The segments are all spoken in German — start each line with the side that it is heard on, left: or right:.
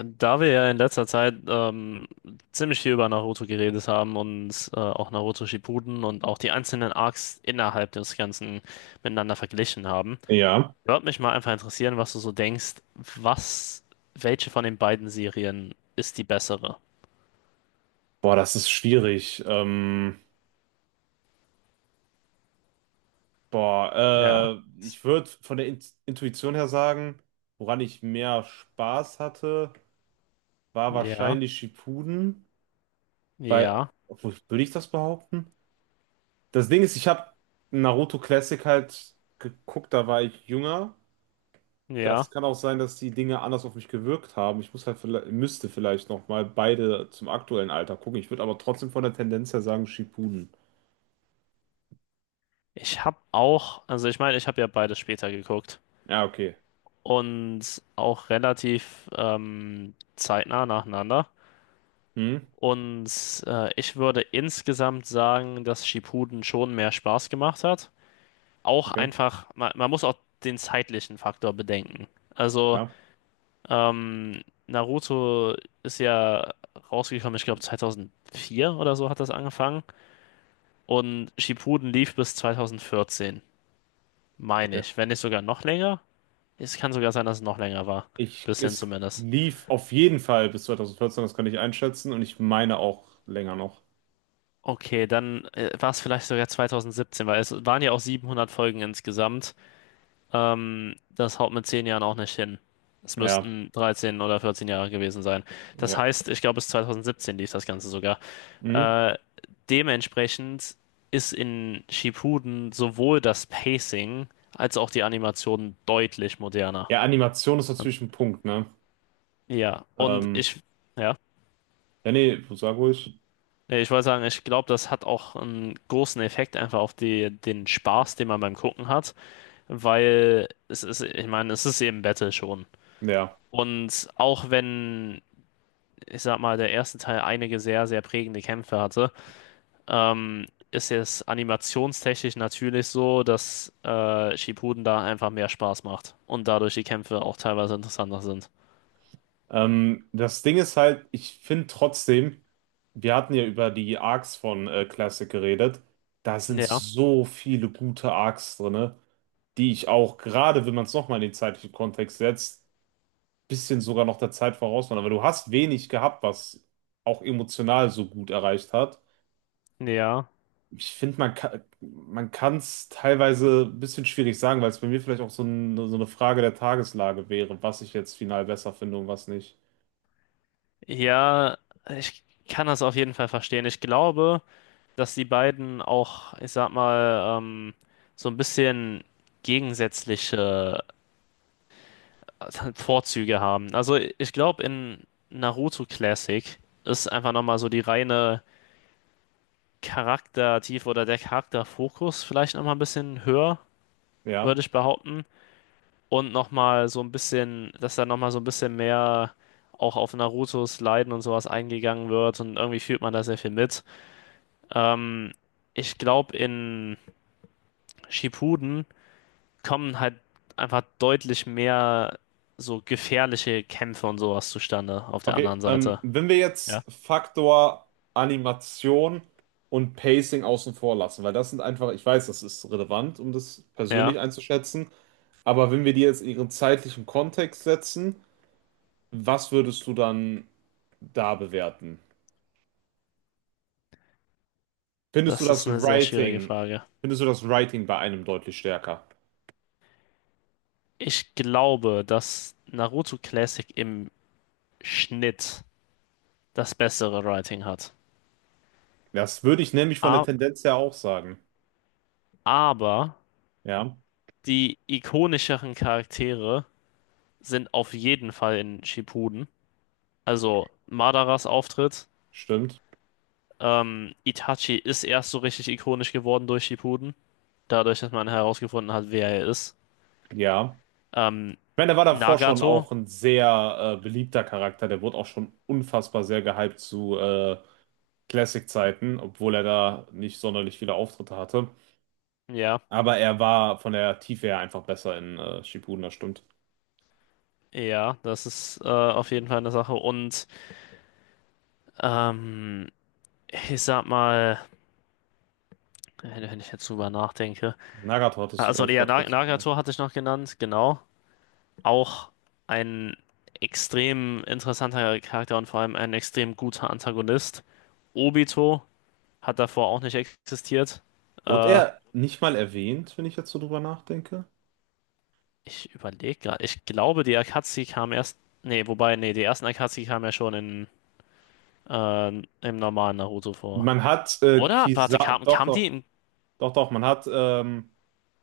left: Da wir ja in letzter Zeit ziemlich viel über Naruto geredet haben und auch Naruto Shippuden und auch die einzelnen Arcs innerhalb des Ganzen miteinander verglichen haben,
right: Ja,
left: würde mich mal einfach interessieren, was du so denkst, was, welche von den beiden Serien ist die bessere?
right: boah, das ist schwierig.
left: Ja,
right: Ich würde von der Intuition her sagen, woran ich mehr Spaß hatte, war
left: ja,
right: wahrscheinlich Shippuden, weil,
left: ja,
right: obwohl, würde ich das behaupten? Das Ding ist, ich habe Naruto Classic halt geguckt, da war ich jünger. Das
left: ja.
right: kann auch sein, dass die Dinge anders auf mich gewirkt haben. Ich muss halt, müsste vielleicht noch mal beide zum aktuellen Alter gucken. Ich würde aber trotzdem von der Tendenz her sagen Shippuden.
left: Ich habe auch, also ich meine, ich habe ja beides später geguckt
right: Ja, okay.
left: und auch relativ zeitnah nacheinander.
right: Hm,
left: Und ich würde insgesamt sagen, dass Shippuden schon mehr Spaß gemacht hat. Auch
right: okay.
left: einfach, man muss auch den zeitlichen Faktor bedenken. Also,
right: Ja,
left: Naruto ist ja rausgekommen, ich glaube 2004 oder so hat das angefangen. Und Shippuden lief bis 2014, meine
right: okay.
left: ich. Wenn nicht sogar noch länger. Es kann sogar sein, dass es noch länger war.
right: Ich,
left: Bisschen
right: es
left: zumindest.
right: lief auf jeden Fall bis 2014, das kann ich einschätzen. Und ich meine auch länger noch.
left: Okay, dann war es vielleicht sogar 2017, weil es waren ja auch 700 Folgen insgesamt. Das haut mit 10 Jahren auch nicht hin. Es
right: Ja,
left: müssten 13 oder 14 Jahre gewesen sein. Das
right: ja.
left: heißt, ich glaube, bis 2017 lief das Ganze sogar.
right: Mhm.
left: Äh, dementsprechend ist in Shippuden sowohl das Pacing als auch die Animation deutlich moderner.
right: Ja, Animation ist natürlich ein Punkt, ne?
left: Ja, und
right: Ähm,
left: ich, ja,
right: ja, nee, sag ruhig.
left: Nee, ich wollte sagen, ich glaube, das hat auch einen großen Effekt einfach auf den Spaß, den man beim Gucken hat, weil es ist, ich meine, es ist eben Battle schon.
right: Ja.
left: Und auch wenn ich sag mal, der erste Teil einige sehr, sehr prägende Kämpfe hatte, ist jetzt animationstechnisch natürlich so, dass Shippuden da einfach mehr Spaß macht und dadurch die Kämpfe auch teilweise interessanter sind.
right: Das Ding ist halt, ich finde trotzdem, wir hatten ja über die Arcs von Classic geredet. Da sind
left: Ja,
right: so viele gute Arcs drin, die ich auch, gerade wenn man es nochmal in den zeitlichen Kontext setzt, bisschen sogar noch der Zeit voraus waren, aber du hast wenig gehabt, was auch emotional so gut erreicht hat.
left: ja,
right: Ich finde, man kann es teilweise ein bisschen schwierig sagen, weil es bei mir vielleicht auch so, ein, so eine Frage der Tageslage wäre, was ich jetzt final besser finde und was nicht.
left: ja, ich kann das auf jeden Fall verstehen. Ich glaube, dass die beiden auch, ich sag mal, so ein bisschen gegensätzliche Vorzüge haben. Also ich glaube, in Naruto Classic ist einfach nochmal so die reine Charaktertiefe oder der Charakterfokus vielleicht nochmal ein bisschen höher,
right: Ja.
left: würde ich behaupten. Und nochmal so ein bisschen, dass da nochmal so ein bisschen mehr auch auf Narutos Leiden und sowas eingegangen wird und irgendwie fühlt man da sehr viel mit. Ähm, ich glaube, in Shippuden kommen halt einfach deutlich mehr so gefährliche Kämpfe und sowas zustande auf der
right: Okay,
left: anderen Seite.
right: wenn wir
left: Ja.
right: jetzt Faktor Animation und Pacing außen vor lassen, weil das sind einfach, ich weiß, das ist relevant, um das persönlich
left: Ja,
right: einzuschätzen, aber wenn wir die jetzt in ihren zeitlichen Kontext setzen, was würdest du dann da bewerten? Findest du
left: das ist
right: das
left: eine sehr schwierige
right: Writing,
left: Frage.
right: Findest du das Writing bei einem deutlich stärker?
left: Ich glaube, dass Naruto Classic im Schnitt das bessere Writing hat.
right: Das würde ich nämlich von der
left: A-
right: Tendenz her auch sagen.
left: Aber
right: Ja,
left: die ikonischeren Charaktere sind auf jeden Fall in Shippuden. Also Madaras Auftritt.
right: stimmt.
left: Itachi ist erst so richtig ikonisch geworden durch Shippuden. Dadurch, dass man herausgefunden hat, wer er ist.
right: Ja.
left: Ähm,
right: Ich meine, der war davor schon
left: Nagato.
right: auch ein sehr beliebter Charakter. Der wurde auch schon unfassbar sehr gehypt zu Classic-Zeiten, obwohl er da nicht sonderlich viele Auftritte hatte.
left: Ja,
right: Aber er war von der Tiefe her einfach besser in Shippuden, das stimmt.
left: ja, das ist auf jeden Fall eine Sache. Und ähm, ich sag mal, wenn ich jetzt drüber nachdenke.
right: Nagato hattest du, glaube
left: Also
right: ich,
left: ja,
right: gerade kurz.
left: Nagato hatte ich noch genannt, genau. Auch ein extrem interessanter Charakter und vor allem ein extrem guter Antagonist. Obito hat davor auch nicht existiert.
right: Wurde
left: Äh,
right: er nicht mal erwähnt, wenn ich jetzt so drüber nachdenke?
left: ich überlege gerade. Ich glaube, die Akatsuki kam erst. Nee, wobei, nee, die ersten Akatsuki kamen ja schon in, im normalen Naruto vor.
right: Man hat
left: Oder? Warte,
right: Kisa
left: kam die im,
right: man hat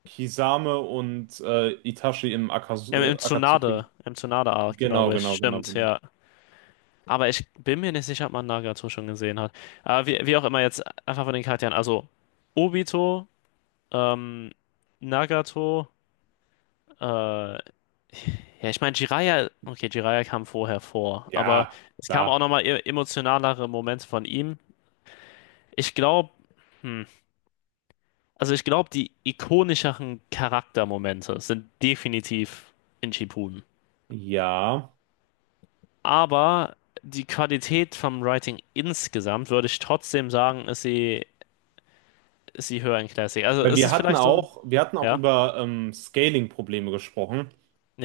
right: Kisame und Itachi im Akaz
left: im
right: Akatsuki.
left: Tsunade? Im Tsunade-Arc,
right: Genau,
left: glaube ich.
right: genau, genau,
left: Stimmt,
right: genau.
left: ja. Aber ich bin mir nicht sicher, ob man Nagato schon gesehen hat. Aber wie auch immer, jetzt einfach von den Charakteren. Also, Obito, ähm, Nagato, ja, ich meine, Jiraiya, okay, Jiraiya kam vorher vor, aber
right: Ja,
left: es kamen auch
right: klar.
left: nochmal emotionalere Momente von ihm. Ich glaube, hm, also ich glaube, die ikonischeren Charaktermomente sind definitiv in Shippuden.
right: Ja,
left: Aber die Qualität vom Writing insgesamt, würde ich trotzdem sagen, ist sie höher in Classic. Also
right: weil wir
left: ist
right: hatten
left: vielleicht so ein,
right: auch, wir hatten auch
left: ja,
right: über Scaling-Probleme gesprochen,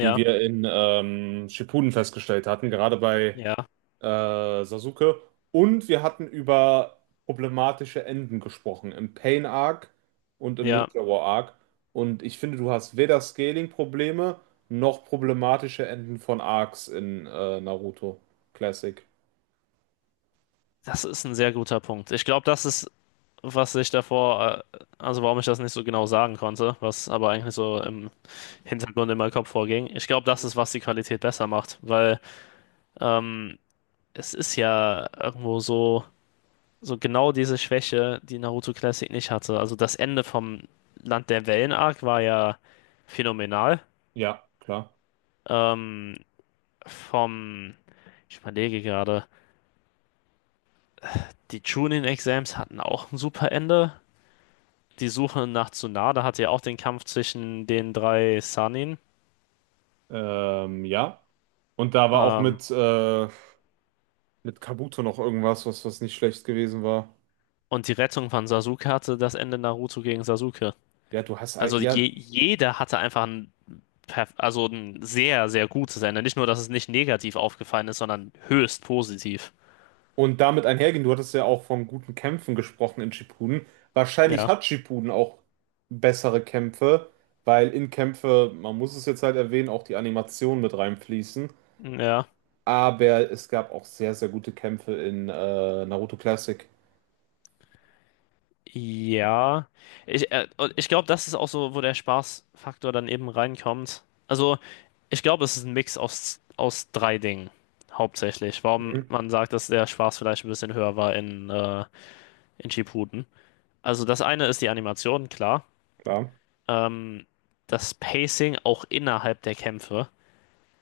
right: die wir in Shippuden festgestellt hatten, gerade bei
left: ja,
right: Sasuke. Und wir hatten über problematische Enden gesprochen, im Pain Arc und im
left: ja.
right: Ninja War Arc. Und ich finde, du hast weder Scaling-Probleme noch problematische Enden von Arcs in Naruto Classic.
left: Das ist ein sehr guter Punkt. Ich glaube, das ist was ich davor, also warum ich das nicht so genau sagen konnte, was aber eigentlich so im Hintergrund in meinem Kopf vorging. Ich glaube, das ist, was die Qualität besser macht, weil ähm, es ist ja irgendwo so, so genau diese Schwäche, die Naruto Classic nicht hatte. Also das Ende vom Land der Wellen-Arc war ja phänomenal.
right: Ja, klar.
left: Ähm, vom, ich überlege gerade, die Chunin-Exams hatten auch ein super Ende. Die Suche nach Tsunade hatte ja auch den Kampf zwischen den drei Sannin.
right: Ja. Und da war auch
left: Ähm,
right: mit Kabuto noch irgendwas, was nicht schlecht gewesen war.
left: und die Rettung von Sasuke hatte das Ende Naruto gegen Sasuke.
right: Ja, du hast, ei-
left: Also
right: ja,
left: jeder hatte einfach ein, also ein sehr, sehr gutes Ende. Nicht nur, dass es nicht negativ aufgefallen ist, sondern höchst positiv.
right: Und damit einhergehend, du hattest ja auch von guten Kämpfen gesprochen in Shippuden. Wahrscheinlich
left: Ja,
right: hat Shippuden auch bessere Kämpfe, weil in Kämpfe, man muss es jetzt halt erwähnen, auch die Animationen mit reinfließen.
left: ja,
right: Aber es gab auch sehr, sehr gute Kämpfe in Naruto Classic.
left: ja. Und ich glaube, das ist auch so, wo der Spaßfaktor dann eben reinkommt. Also, ich glaube, es ist ein Mix aus, aus drei Dingen. Hauptsächlich, warum
right: Mhm,
left: man sagt, dass der Spaß vielleicht ein bisschen höher war in Shippuden. Also das eine ist die Animation, klar.
right: klar,
left: ähm, das Pacing auch innerhalb der Kämpfe.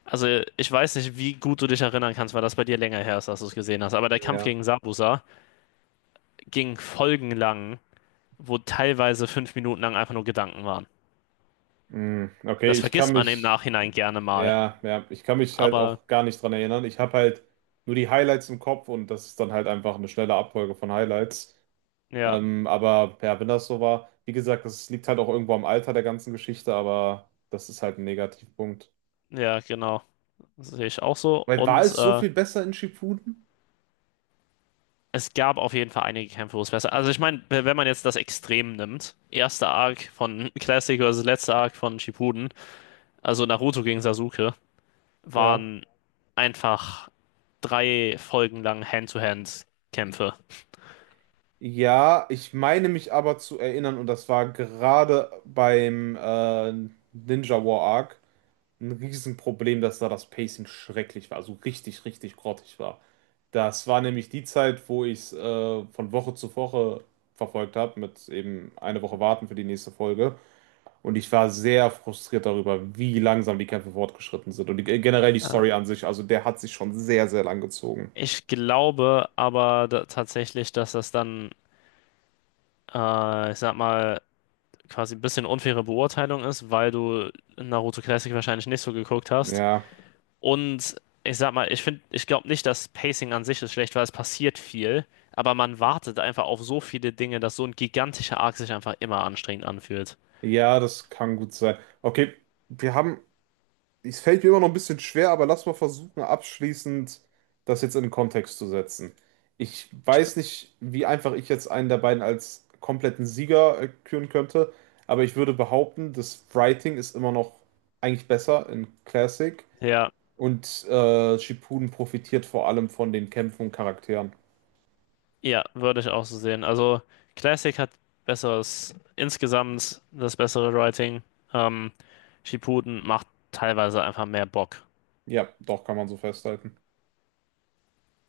left: Also ich weiß nicht, wie gut du dich erinnern kannst, weil das bei dir länger her ist, dass du es gesehen hast. Aber der Kampf
right: ja.
left: gegen Sabusa ging folgenlang, wo teilweise 5 Minuten lang einfach nur Gedanken waren.
right: Mhm, okay,
left: Das
right: ich kann
left: vergisst man im
right: mich,
left: Nachhinein gerne mal.
right: ja, ich kann mich halt
left: Aber
right: auch gar nicht dran erinnern. Ich habe halt nur die Highlights im Kopf und das ist dann halt einfach eine schnelle Abfolge von Highlights.
left: ja,
right: Aber ja, wenn das so war, wie gesagt, das liegt halt auch irgendwo am Alter der ganzen Geschichte, aber das ist halt ein Negativpunkt.
left: ja, genau. Das sehe ich auch so.
right: Weil war
left: Und
right: es so viel besser in Shippuden?
left: es gab auf jeden Fall einige Kämpfe, wo es besser. Also ich meine, wenn man jetzt das Extrem nimmt, erster Arc von Classic versus letzter Arc von Shippuden, also Naruto gegen Sasuke,
right: Ja.
left: waren einfach drei Folgen lang Hand-to-Hand-Kämpfe.
right: Ja, ich meine mich aber zu erinnern, und das war gerade beim Ninja War Arc ein Riesenproblem, dass da das Pacing schrecklich war, also richtig, richtig grottig war. Das war nämlich die Zeit, wo ich es von Woche zu Woche verfolgt habe, mit eben eine Woche warten für die nächste Folge. Und ich war sehr frustriert darüber, wie langsam die Kämpfe fortgeschritten sind. Und die, generell die
left: Äh,
right: Story an sich, also der hat sich schon sehr, sehr lang gezogen.
left: ich glaube aber da, tatsächlich, dass das dann, ich sag mal, quasi ein bisschen unfaire Beurteilung ist, weil du Naruto Classic wahrscheinlich nicht so geguckt hast.
right: Ja,
left: Und ich sag mal, ich finde, ich glaube nicht, dass Pacing an sich ist schlecht, weil es passiert viel, aber man wartet einfach auf so viele Dinge, dass so ein gigantischer Arc sich einfach immer anstrengend anfühlt.
right: ja, das kann gut sein. Okay, wir haben, es fällt mir immer noch ein bisschen schwer, aber lass mal versuchen, abschließend das jetzt in den Kontext zu setzen. Ich
left: Ich,
right: weiß nicht, wie einfach ich jetzt einen der beiden als kompletten Sieger küren könnte, aber ich würde behaupten, das Writing ist immer noch eigentlich besser in Classic.
left: ja,
right: Und Shippuden profitiert vor allem von den Kämpfen und Charakteren.
left: ja, würde ich auch so sehen. Also Classic hat insgesamt das bessere Writing. Ähm, Shippuden macht teilweise einfach mehr Bock.
right: Ja, doch, kann man so festhalten.